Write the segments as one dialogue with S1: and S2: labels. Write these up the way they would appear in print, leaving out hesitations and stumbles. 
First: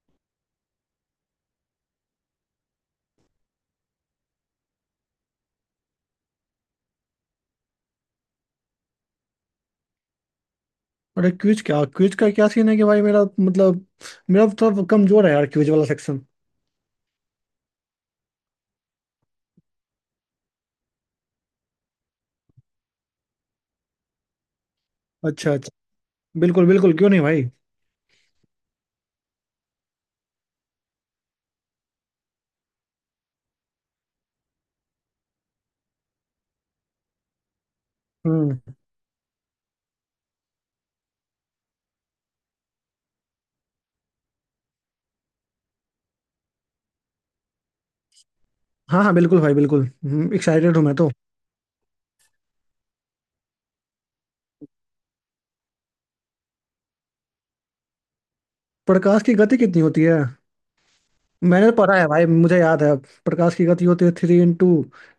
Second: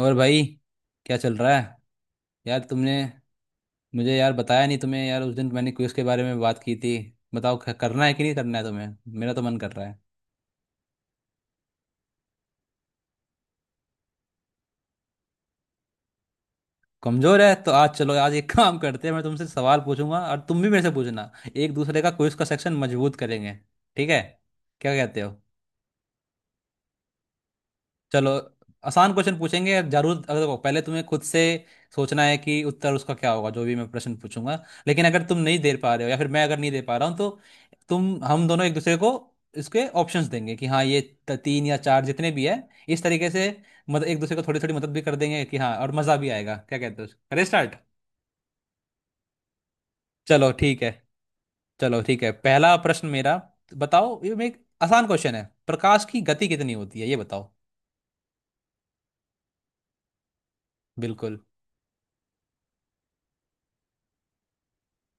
S1: और भाई, क्या चल रहा है? यार तुमने मुझे यार बताया नहीं। तुम्हें यार उस दिन मैंने क्विज के बारे में बात की थी। बताओ, करना है कि नहीं करना है तुम्हें? मेरा तो मन कर रहा है।
S2: अरे क्विज क्या, क्विज का क्या सीन है कि भाई मेरा मतलब मेरा तो थोड़ा कमजोर है यार, क्विज वाला सेक्शन।
S1: कमजोर है तो आज चलो आज एक काम करते हैं। मैं तुमसे सवाल पूछूंगा और तुम भी मेरे से पूछना। एक दूसरे का क्विज का सेक्शन मजबूत करेंगे। ठीक है? क्या कहते हो?
S2: अच्छा अच्छा। बिल्कुल बिल्कुल, क्यों नहीं भाई।
S1: चलो, आसान क्वेश्चन पूछेंगे जरूर। अगर देखो, पहले तुम्हें खुद से सोचना है कि उत्तर उसका क्या होगा जो भी मैं प्रश्न पूछूंगा। लेकिन अगर तुम नहीं दे पा रहे हो या फिर मैं अगर नहीं दे पा रहा हूँ तो तुम, हम दोनों एक
S2: हम्म।
S1: दूसरे को इसके ऑप्शंस देंगे कि हाँ ये तीन या चार जितने भी है, इस तरीके से मदद, एक दूसरे को थोड़ी थोड़ी मदद भी कर देंगे कि हाँ और मज़ा भी आएगा। क्या कहते हो, करें स्टार्ट?
S2: हाँ हाँ बिल्कुल भाई बिल्कुल।
S1: चलो
S2: एक्साइटेड
S1: ठीक
S2: हूँ
S1: है।
S2: मैं तो।
S1: चलो ठीक है, पहला प्रश्न मेरा। बताओ, ये मैं एक आसान क्वेश्चन है, प्रकाश की गति कितनी होती है ये बताओ।
S2: प्रकाश की गति कितनी होती है?
S1: बिल्कुल।
S2: मैंने तो पढ़ा है भाई, मुझे याद है। प्रकाश की गति होती है three into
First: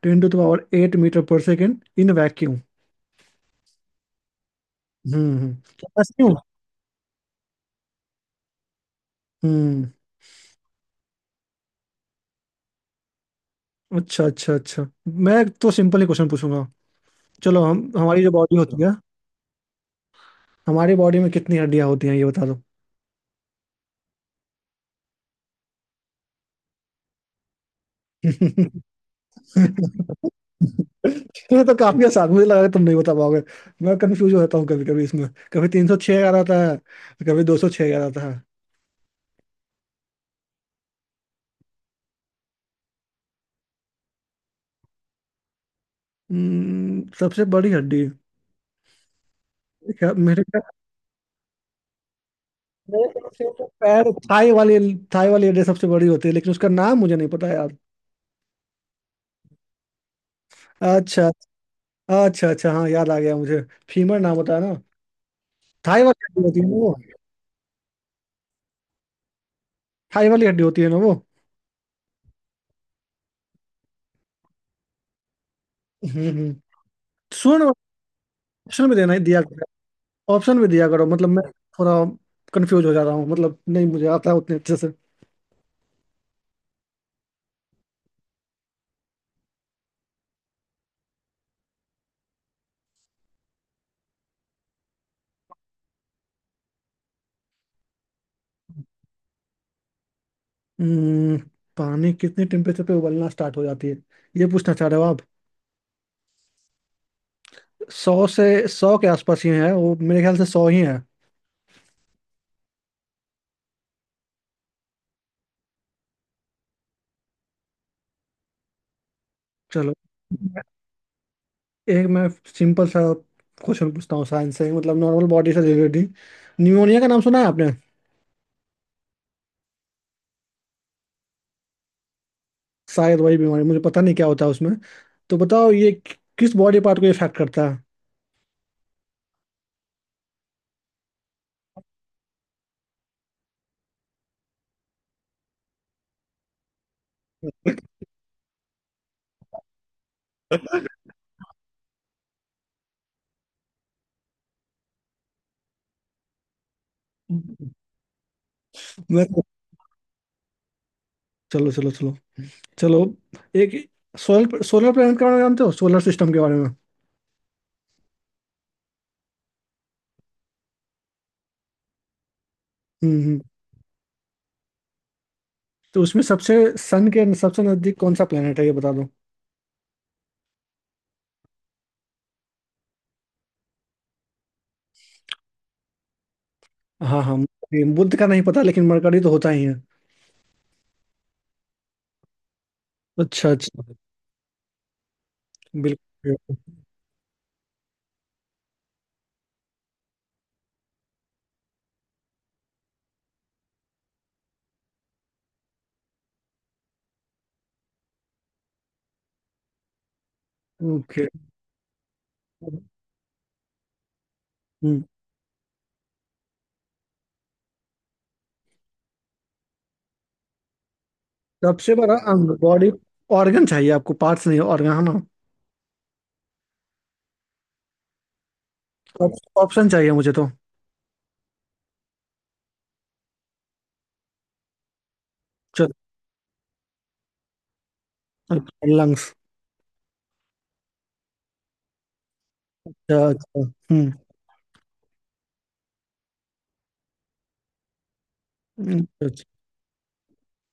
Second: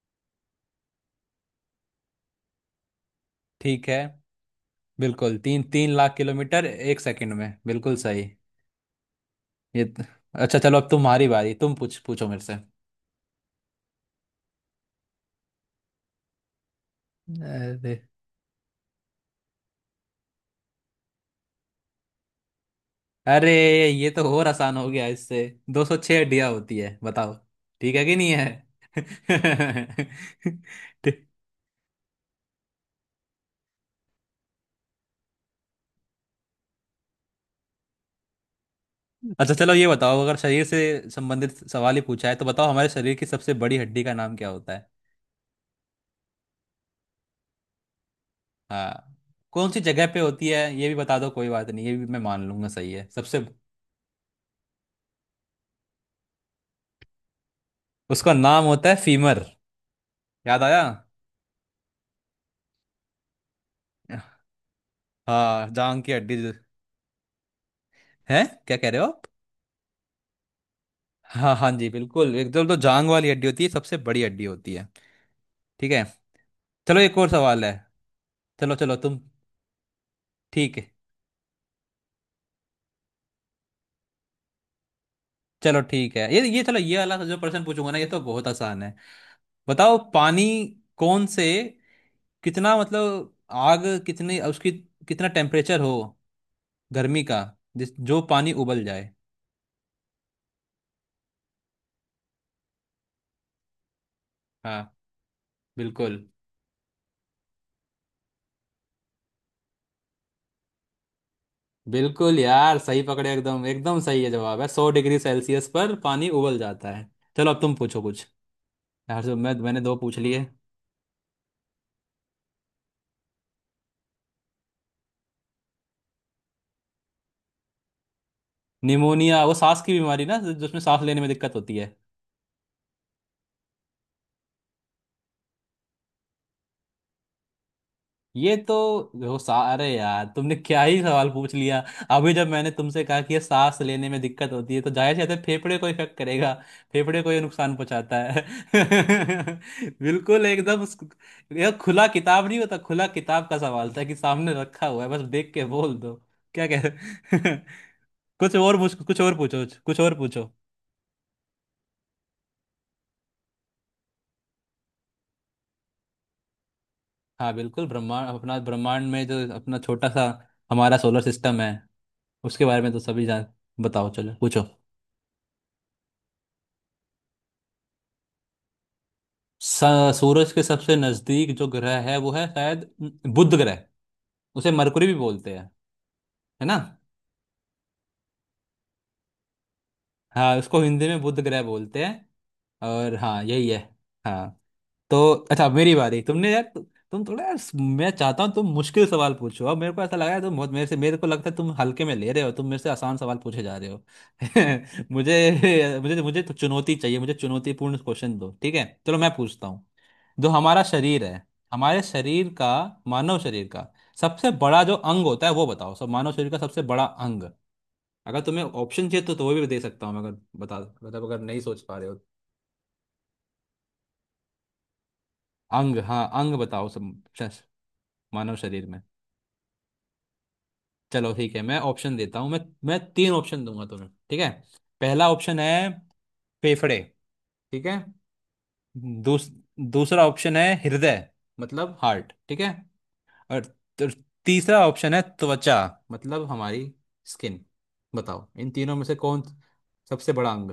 S2: two into power eight metre per second in vacuum.
S1: ठीक है, बिल्कुल,
S2: हम्म,
S1: तीन
S2: क्या
S1: तीन
S2: मैं
S1: लाख
S2: सही हूँ?
S1: किलोमीटर 1 सेकंड में, बिल्कुल सही। ये
S2: हम्म।
S1: त- अच्छा चलो, अब तुम्हारी बारी, तुम पूछ पूछो मेरे से।
S2: अच्छा अच्छा अच्छा। मैं तो सिंपल ही क्वेश्चन पूछूंगा। चलो, हम
S1: अरे,
S2: हमारी जो बॉडी होती है, हमारी बॉडी में कितनी हड्डियां होती हैं ये बता
S1: अरे, ये तो और आसान हो गया इससे। 206 डिया होती है, बताओ ठीक है कि नहीं है।
S2: दो। ये
S1: ठीक-
S2: तो काफी आसान, मुझे लगा कि तुम नहीं बता पाओगे। मैं कंफ्यूज हो जाता हूँ कभी कभी इसमें। कभी 306 आ जाता है, कभी 206 आ जाता है।
S1: अच्छा चलो ये बताओ, अगर शरीर से संबंधित सवाल ही पूछा है तो बताओ, हमारे शरीर की सबसे बड़ी हड्डी का नाम क्या होता है?
S2: सबसे बड़ी हड्डी।
S1: हाँ, कौन सी जगह
S2: क्या
S1: पे
S2: मेरे
S1: होती है
S2: ख्याल-
S1: ये भी बता दो, कोई बात नहीं, ये भी मैं मान लूंगा सही है
S2: मेरे ख्याल
S1: सबसे।
S2: से तो पैर थाई वाली, थाई वाली हड्डी सबसे बड़ी होती है, लेकिन उसका नाम मुझे नहीं पता यार।
S1: उसका नाम होता है फीमर। याद आया।
S2: अच्छा अच्छा अच्छा, हाँ याद आ गया मुझे। फीमर नाम होता है ना।
S1: हाँ, जांग
S2: थाई
S1: की
S2: वाली
S1: हड्डी।
S2: हड्डी होती है ना वो।
S1: है, क्या कह रहे हो आप?
S2: थाई वाली हड्डी होती है ना वो।
S1: हाँ हाँ जी बिल्कुल, एकदम तो जांग वाली हड्डी होती है सबसे बड़ी हड्डी होती है। ठीक है।
S2: हम्म हम्म।
S1: चलो एक और
S2: सुन,
S1: सवाल है। चलो
S2: ऑप्शन में
S1: चलो
S2: देना ही
S1: तुम।
S2: दिया, ऑप्शन भी
S1: ठीक
S2: दिया
S1: है,
S2: करो, मतलब मैं थोड़ा कंफ्यूज हो जा रहा हूँ, मतलब नहीं मुझे आता है उतने अच्छे से।
S1: चलो ठीक है, ये चलो, ये वाला जो प्रश्न पूछूंगा ना, ये तो बहुत आसान है। बताओ, पानी, कौन से, कितना, मतलब आग कितनी उसकी, कितना टेम्परेचर हो गर्मी का जिस, जो पानी उबल जाए।
S2: हम्म, पानी कितने टेम्परेचर पे उबलना स्टार्ट हो जाती है, ये पूछना
S1: हाँ
S2: चाह रहे हो आप?
S1: बिल्कुल।
S2: सौ से, 100 के आसपास ही है वो मेरे ख्याल से, 100 ही है।
S1: बिल्कुल यार, सही पकड़े, एकदम एकदम सही है जवाब, है 100 डिग्री सेल्सियस पर पानी उबल जाता है। चलो अब तुम पूछो कुछ, यार जो मैंने
S2: चलो,
S1: दो पूछ लिए।
S2: एक मैं सिंपल सा क्वेश्चन पूछता हूँ साइंस से, मतलब नॉर्मल बॉडी से रिलेटेड। न्यूमोनिया का नाम सुना है आपने?
S1: निमोनिया, वो सांस की बीमारी ना जिसमें सांस लेने में दिक्कत होती है।
S2: शायद वही बीमारी, मुझे पता नहीं क्या होता है उसमें। तो बताओ ये किस बॉडी पार्ट को इफेक्ट करता है।
S1: ये तो, वो सा, अरे यार तुमने क्या ही सवाल पूछ लिया। अभी जब मैंने तुमसे कहा कि ये सांस लेने में दिक्कत होती है तो जाहिर सी बात है फेफड़े को इफेक्ट करेगा। फेफड़े को ये नुकसान पहुंचाता है। बिल्कुल एकदम। यह खुला किताब नहीं होता, खुला किताब का सवाल था कि सामने रखा हुआ है बस देख के बोल दो। क्या कह रहे। कुछ
S2: मैं
S1: और पूछो, कुछ और पूछो।
S2: चलो चलो चलो चलो, एक सोलर सोलर प्लेनेट के बारे में जानते हो, सोलर सिस्टम के बारे में?
S1: हाँ बिल्कुल, ब्रह्मांड, अपना ब्रह्मांड में जो अपना छोटा सा हमारा सोलर सिस्टम है उसके बारे में तो
S2: हम्म
S1: सभी
S2: हम्म।
S1: जान। बताओ चलो पूछो।
S2: तो उसमें सबसे सन के सबसे नजदीक कौन सा प्लेनेट है, ये बता दो।
S1: सूरज के सबसे नजदीक जो ग्रह है वो है शायद बुध ग्रह, उसे मरकुरी भी बोलते हैं, है ना?
S2: हाँ हाँ मरकरी। बुध का नहीं पता लेकिन मरकरी तो होता ही है।
S1: हाँ, उसको हिंदी में बुध ग्रह बोलते हैं, और हाँ
S2: अच्छा
S1: यही है।
S2: अच्छा।
S1: हाँ तो अच्छा, अब मेरी बारी।
S2: बिल्कुल।
S1: तुमने यार, तुम थोड़ा यार, मैं चाहता हूँ तुम मुश्किल सवाल पूछो अब। मेरे को ऐसा लगा है तुम बहुत मेरे से, मेरे को लगता है तुम हल्के में ले रहे हो, तुम मेरे से आसान सवाल पूछे जा रहे हो। मुझे मुझे मुझे तो चुनौती चाहिए, मुझे चुनौतीपूर्ण क्वेश्चन दो, ठीक है? चलो मैं पूछता हूँ। जो हमारा शरीर
S2: ओके।
S1: है, हमारे शरीर का, मानव शरीर का सबसे बड़ा जो
S2: हम्म
S1: अंग होता है वो बताओ, सब मानव शरीर का सबसे बड़ा अंग। अगर तुम्हें ऑप्शन चाहिए तो वो भी दे सकता हूँ मैं, अगर बता, मतलब अगर नहीं सोच
S2: सबसे
S1: पा रहे
S2: बड़ा
S1: हो।
S2: अंग, बॉडी ऑर्गन चाहिए आपको, पार्ट्स नहीं ऑर्गन, है ना?
S1: अंग, हाँ अंग बताओ सब, शश- मानव शरीर में।
S2: ऑप्शन चाहिए मुझे तो।
S1: चलो ठीक है, मैं ऑप्शन देता हूँ मैं। मैं 3 ऑप्शन दूंगा तुम्हें, ठीक है? पहला ऑप्शन है
S2: चलो।
S1: फेफड़े, ठीक है?
S2: लंग्स।
S1: दूस, दूसरा ऑप्शन है हृदय, मतलब हार्ट, ठीक है?
S2: अच्छा अच्छा।
S1: और
S2: हम्म
S1: तर- तीसरा ऑप्शन है त्वचा, मतलब हमारी स्किन। बताओ इन तीनों में से
S2: अच्छा,
S1: कौन
S2: अच्छा।
S1: सबसे बड़ा अंग?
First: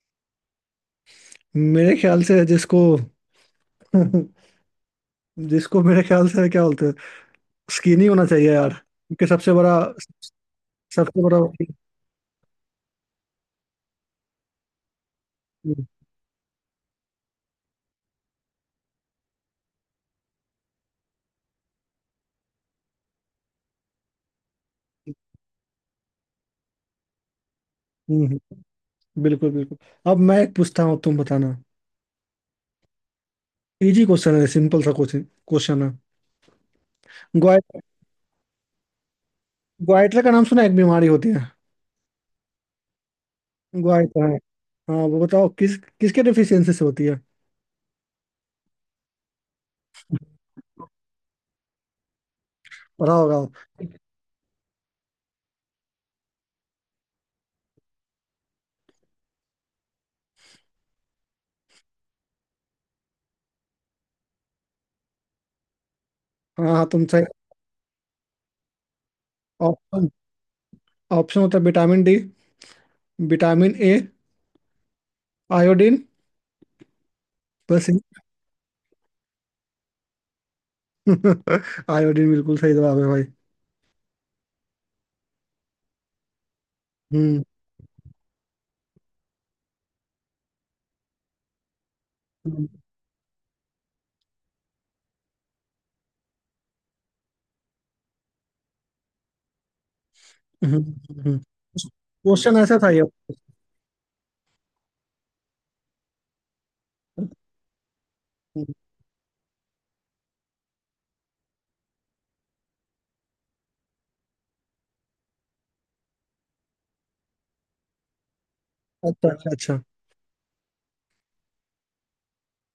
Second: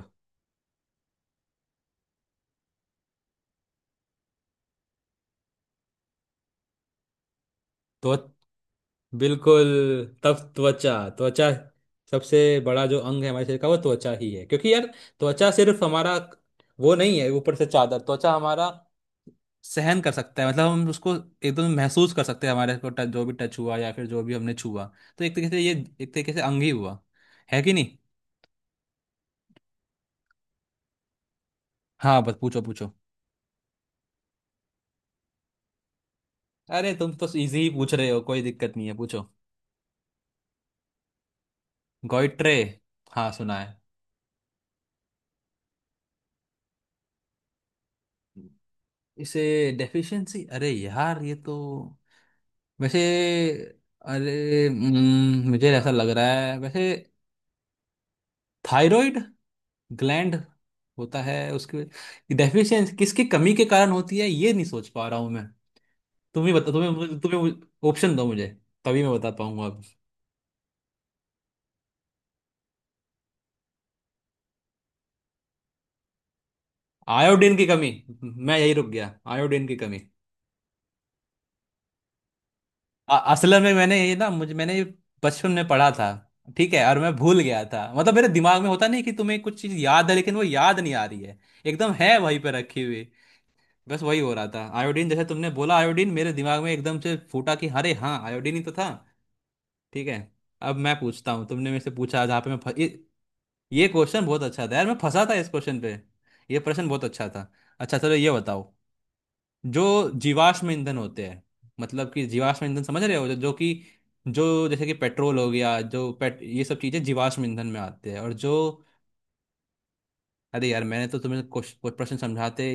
S2: मेरे ख्याल से जिसको जिसको मेरे ख्याल से क्या बोलते हैं, स्किन ही
S1: त्व
S2: होना चाहिए यार, क्योंकि सबसे
S1: बिल्कुल,
S2: बड़ा
S1: तब त्वचा।
S2: सबसे बड़ा
S1: त्वचा, सबसे बड़ा जो अंग है हमारे शरीर का वो त्वचा ही है, क्योंकि यार त्वचा सिर्फ
S2: हम्म,
S1: हमारा वो नहीं है ऊपर से चादर, त्वचा हमारा सहन कर सकता है, मतलब हम उसको एकदम महसूस कर सकते हैं, हमारे को टच, जो भी टच हुआ या फिर जो भी हमने छुआ, तो एक तरीके से ये, एक तरीके से अंग ही हुआ, है कि नहीं?
S2: हम्म, बिल्कुल बिल्कुल। अब मैं एक पूछता हूँ, तुम बताना।
S1: हाँ बस पूछो पूछो।
S2: इजी क्वेश्चन है, सिंपल सा क्वेश्चन क्वेश्चन है।
S1: अरे तुम तो इजी ही
S2: ग्वाइट
S1: पूछ रहे हो, कोई दिक्कत नहीं है पूछो।
S2: ग्वाइटर का नाम सुना है, एक बीमारी होती है।
S1: गॉइट्रे, हाँ सुना है।
S2: ग्वाइटर है, हाँ वो बताओ किसके डिफिशियंसी से होती है।
S1: इसे डेफिशिएंसी, अरे यार ये तो वैसे,
S2: पढ़ा होगा।
S1: अरे मुझे ऐसा लग रहा है वैसे थायराइड ग्लैंड होता है, उसकी डेफिशिएंसी किसकी कमी के कारण होती है ये नहीं सोच पा रहा हूँ मैं। तुम ही
S2: हाँ
S1: बता,
S2: हाँ तुम
S1: तुम्हें
S2: सही।
S1: तुम्हें ऑप्शन दो मुझे तभी मैं बता पाऊंगा अब।
S2: ऑप्शन ऑप्शन होता है vitamin D, vitamin A, iodine.
S1: Iodine की
S2: बस।
S1: कमी। मैं यही रुक गया, आयोडीन की कमी।
S2: आयोडीन बिल्कुल सही जवाब है भाई।
S1: असल में मैंने ये, ना मुझे, मैंने ये बचपन में पढ़ा था ठीक है, और मैं भूल
S2: हम्म
S1: गया था, मतलब मेरे दिमाग में होता नहीं कि तुम्हें कुछ चीज याद है लेकिन वो याद नहीं आ रही है, एकदम है वहीं पे
S2: हम्म,
S1: रखी हुई। बस वही हो रहा था, आयोडीन जैसे तुमने बोला आयोडीन मेरे दिमाग में एकदम से फूटा कि अरे हाँ आयोडीन ही तो था, ठीक है। अब
S2: हम्म,
S1: मैं पूछता
S2: हम्म।
S1: हूँ। तुमने मेरे से पूछा जहाँ पे
S2: क्वेश्चन
S1: मैं
S2: ऐसा था ये।
S1: ये क्वेश्चन बहुत अच्छा था यार, मैं फंसा था इस क्वेश्चन पे, ये प्रश्न बहुत अच्छा था। अच्छा चलो ये बताओ,
S2: हम्म,
S1: जो जीवाश्म ईंधन होते हैं, मतलब कि जीवाश्म ईंधन, समझ रहे हो, जो जो कि जो जैसे कि पेट्रोल हो गया, जो पेट, ये सब चीज़ें जीवाश्म ईंधन में आते हैं और जो,
S2: अच्छा अच्छा अच्छा,
S1: अरे यार मैंने तो तुम्हें कुछ कुछ प्रश्न समझाते,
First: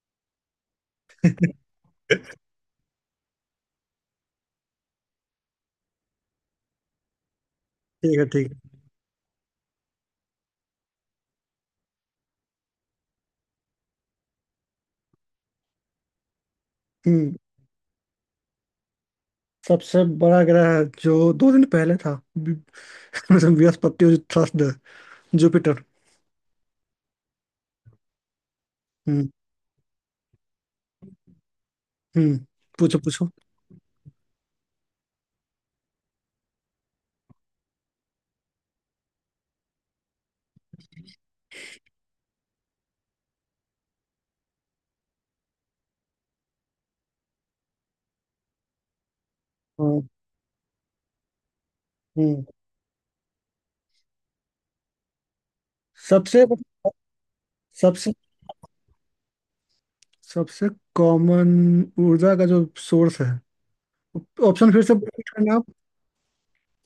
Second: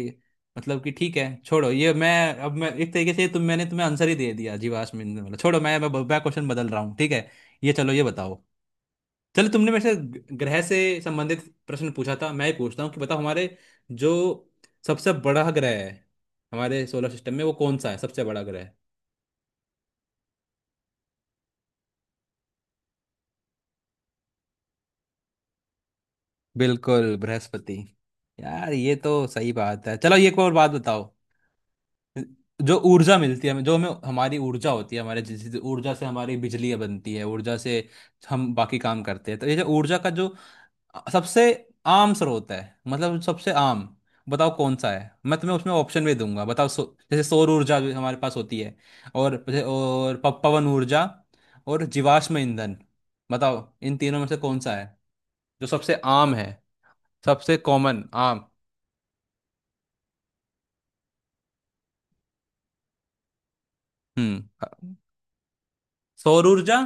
S1: मतलब कि ठीक है छोड़ो ये, मैं अब मैं एक तरीके से, तुम, मैंने तुम्हें आंसर ही दे दिया जीवाश्म ईंधन वाला, छोड़ो, मैं क्वेश्चन बदल रहा हूँ ठीक है। ये चलो ये
S2: ठीक है
S1: बताओ।
S2: ठीक है।
S1: चलो, तुमने मेरे से ग्रह से संबंधित प्रश्न पूछा था, मैं ही पूछता हूँ कि बताओ, हमारे जो सबसे बड़ा ग्रह है हमारे सोलर सिस्टम
S2: हम्म।
S1: में, वो कौन सा है सबसे बड़ा ग्रह?
S2: सबसे बड़ा ग्रह जो 2 दिन पहले था, बृहस्पति और थर्सडे, जुपिटर।
S1: बिल्कुल बृहस्पति। यार ये तो
S2: हम्म
S1: सही बात है। चलो ये एक और बात बताओ,
S2: हम्म,
S1: जो
S2: पूछो
S1: ऊर्जा
S2: पूछो।
S1: मिलती है हमें, जो हमें हमारी ऊर्जा होती है, हमारे जिस ऊर्जा से हमारी बिजली बनती है, ऊर्जा से हम बाकी काम करते हैं, तो ये जो ऊर्जा का जो सबसे आम स्रोत है, मतलब सबसे आम, बताओ कौन सा है। मैं तुम्हें उसमें ऑप्शन भी दूंगा, बताओ, जैसे सौर ऊर्जा भी हमारे पास होती है, और
S2: हाँ,
S1: और पवन ऊर्जा, और जीवाश्म
S2: हम्म।
S1: ईंधन। बताओ इन तीनों में से कौन सा है जो सबसे आम
S2: सबसे
S1: है, सबसे कॉमन
S2: सबसे
S1: आम।
S2: सबसे कॉमन ऊर्जा का जो सोर्स है। ऑप्शन फिर
S1: हम्म।
S2: से repeat करना आप।
S1: सौर ऊर्जा,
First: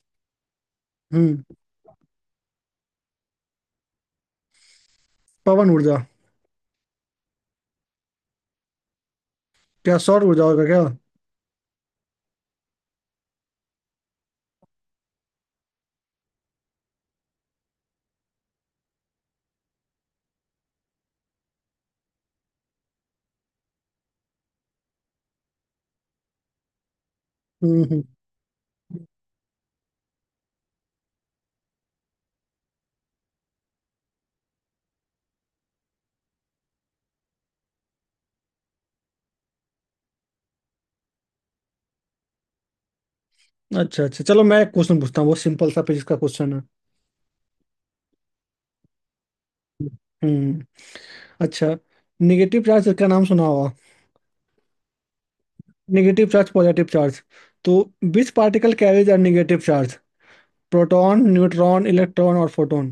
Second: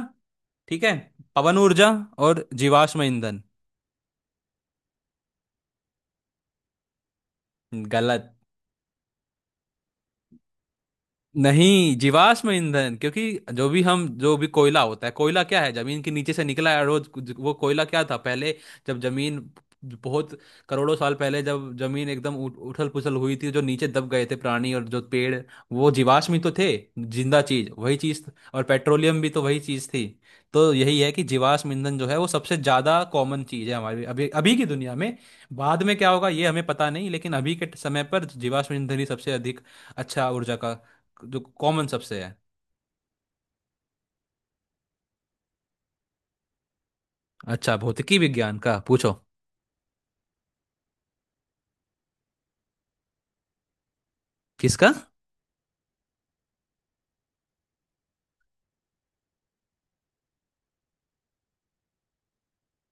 S1: ठीक है,
S2: हम्म।
S1: पवन ऊर्जा, और जीवाश्म ईंधन।
S2: पवन ऊर्जा।
S1: गलत,
S2: क्या सौर ऊर्जा होगा क्या?
S1: नहीं, जीवाश्म ईंधन, क्योंकि जो भी हम, जो भी कोयला होता है, कोयला क्या है, जमीन के नीचे से निकला है रोज, वो कोयला क्या था पहले? जब जमीन बहुत करोड़ों साल पहले, जब जमीन एकदम उठ, उथल पुथल हुई थी, जो नीचे दब गए थे प्राणी और जो पेड़, वो जीवाश्म ही तो थे, जिंदा चीज,
S2: हम्म
S1: वही
S2: हम्म,
S1: चीज, और पेट्रोलियम भी तो वही चीज थी। तो यही है कि जीवाश्म ईंधन जो है वो सबसे ज्यादा कॉमन चीज है हमारी अभी अभी की दुनिया में। बाद में क्या होगा ये हमें पता नहीं, लेकिन अभी के समय पर जीवाश्म ईंधन ही सबसे अधिक, अच्छा ऊर्जा का जो कॉमन सबसे है।
S2: अच्छा अच्छा, चलो मैं एक क्वेश्चन पूछता हूँ, वो सिंपल सा फिजिक्स का क्वेश्चन है।
S1: अच्छा, भौतिकी विज्ञान का पूछो।
S2: हम्म। अच्छा। निगेटिव चार्ज का नाम सुना होगा।
S1: किसका?
S2: नेगेटिव चार्ज, पॉजिटिव चार्ज, तो which particle carries a negative charge? Proton, neutron, electron और photon.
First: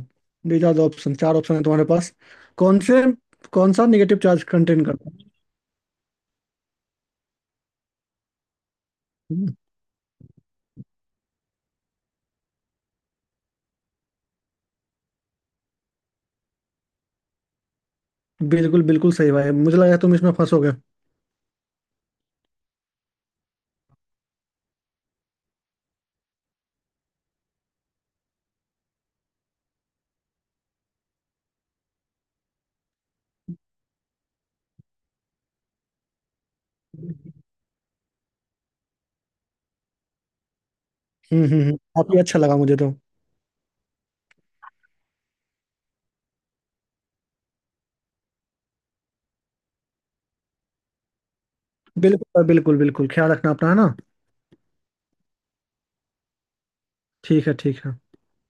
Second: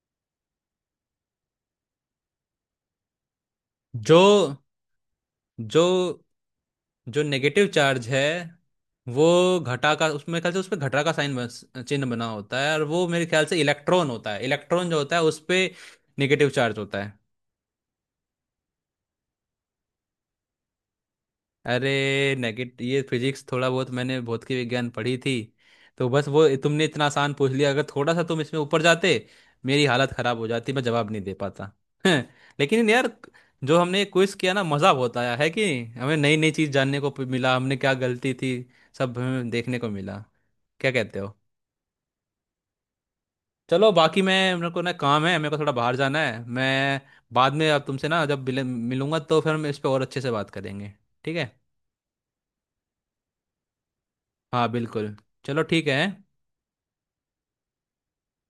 S2: These are the option, चार ऑप्शन है तुम्हारे पास। कौन से, कौन सा नेगेटिव
S1: जो,
S2: चार्ज कंटेन करता है?
S1: जो, जो नेगेटिव चार्ज है वो,
S2: हम्म,
S1: घटा का, उसमें ख्याल से उसमें घटा का साइन बन, चिन्ह बना होता है, और वो मेरे ख्याल से इलेक्ट्रॉन होता है। इलेक्ट्रॉन जो होता है उस पे नेगेटिव चार्ज होता है।
S2: बिल्कुल बिल्कुल सही भाई, मुझे लगा तुम इसमें फंसोगे।
S1: अरे, नेगेट, ये फिजिक्स थोड़ा बहुत मैंने भौतिक विज्ञान पढ़ी थी, तो बस वो तुमने इतना आसान पूछ लिया, अगर थोड़ा सा तुम इसमें ऊपर जाते मेरी हालत खराब हो जाती, मैं जवाब नहीं दे पाता। लेकिन यार, जो हमने क्विज किया ना, मजा बहुत आया है कि हमें नई नई चीज जानने को मिला, हमने क्या गलती थी सब हमें देखने को मिला। क्या कहते हो?
S2: काफी अच्छा लगा मुझे तो।
S1: चलो बाकी, मैं, मेरे को ना काम है, मेरे को थोड़ा बाहर जाना है, मैं बाद में अब तुमसे, ना जब मिलूंगा तो फिर हम इस पे और अच्छे से बात करेंगे, ठीक है?
S2: बिल्कुल बिल्कुल बिल्कुल ख्याल रखना अपना, है ना?
S1: हाँ बिल्कुल। चलो ठीक है।
S2: ठीक है ठीक है।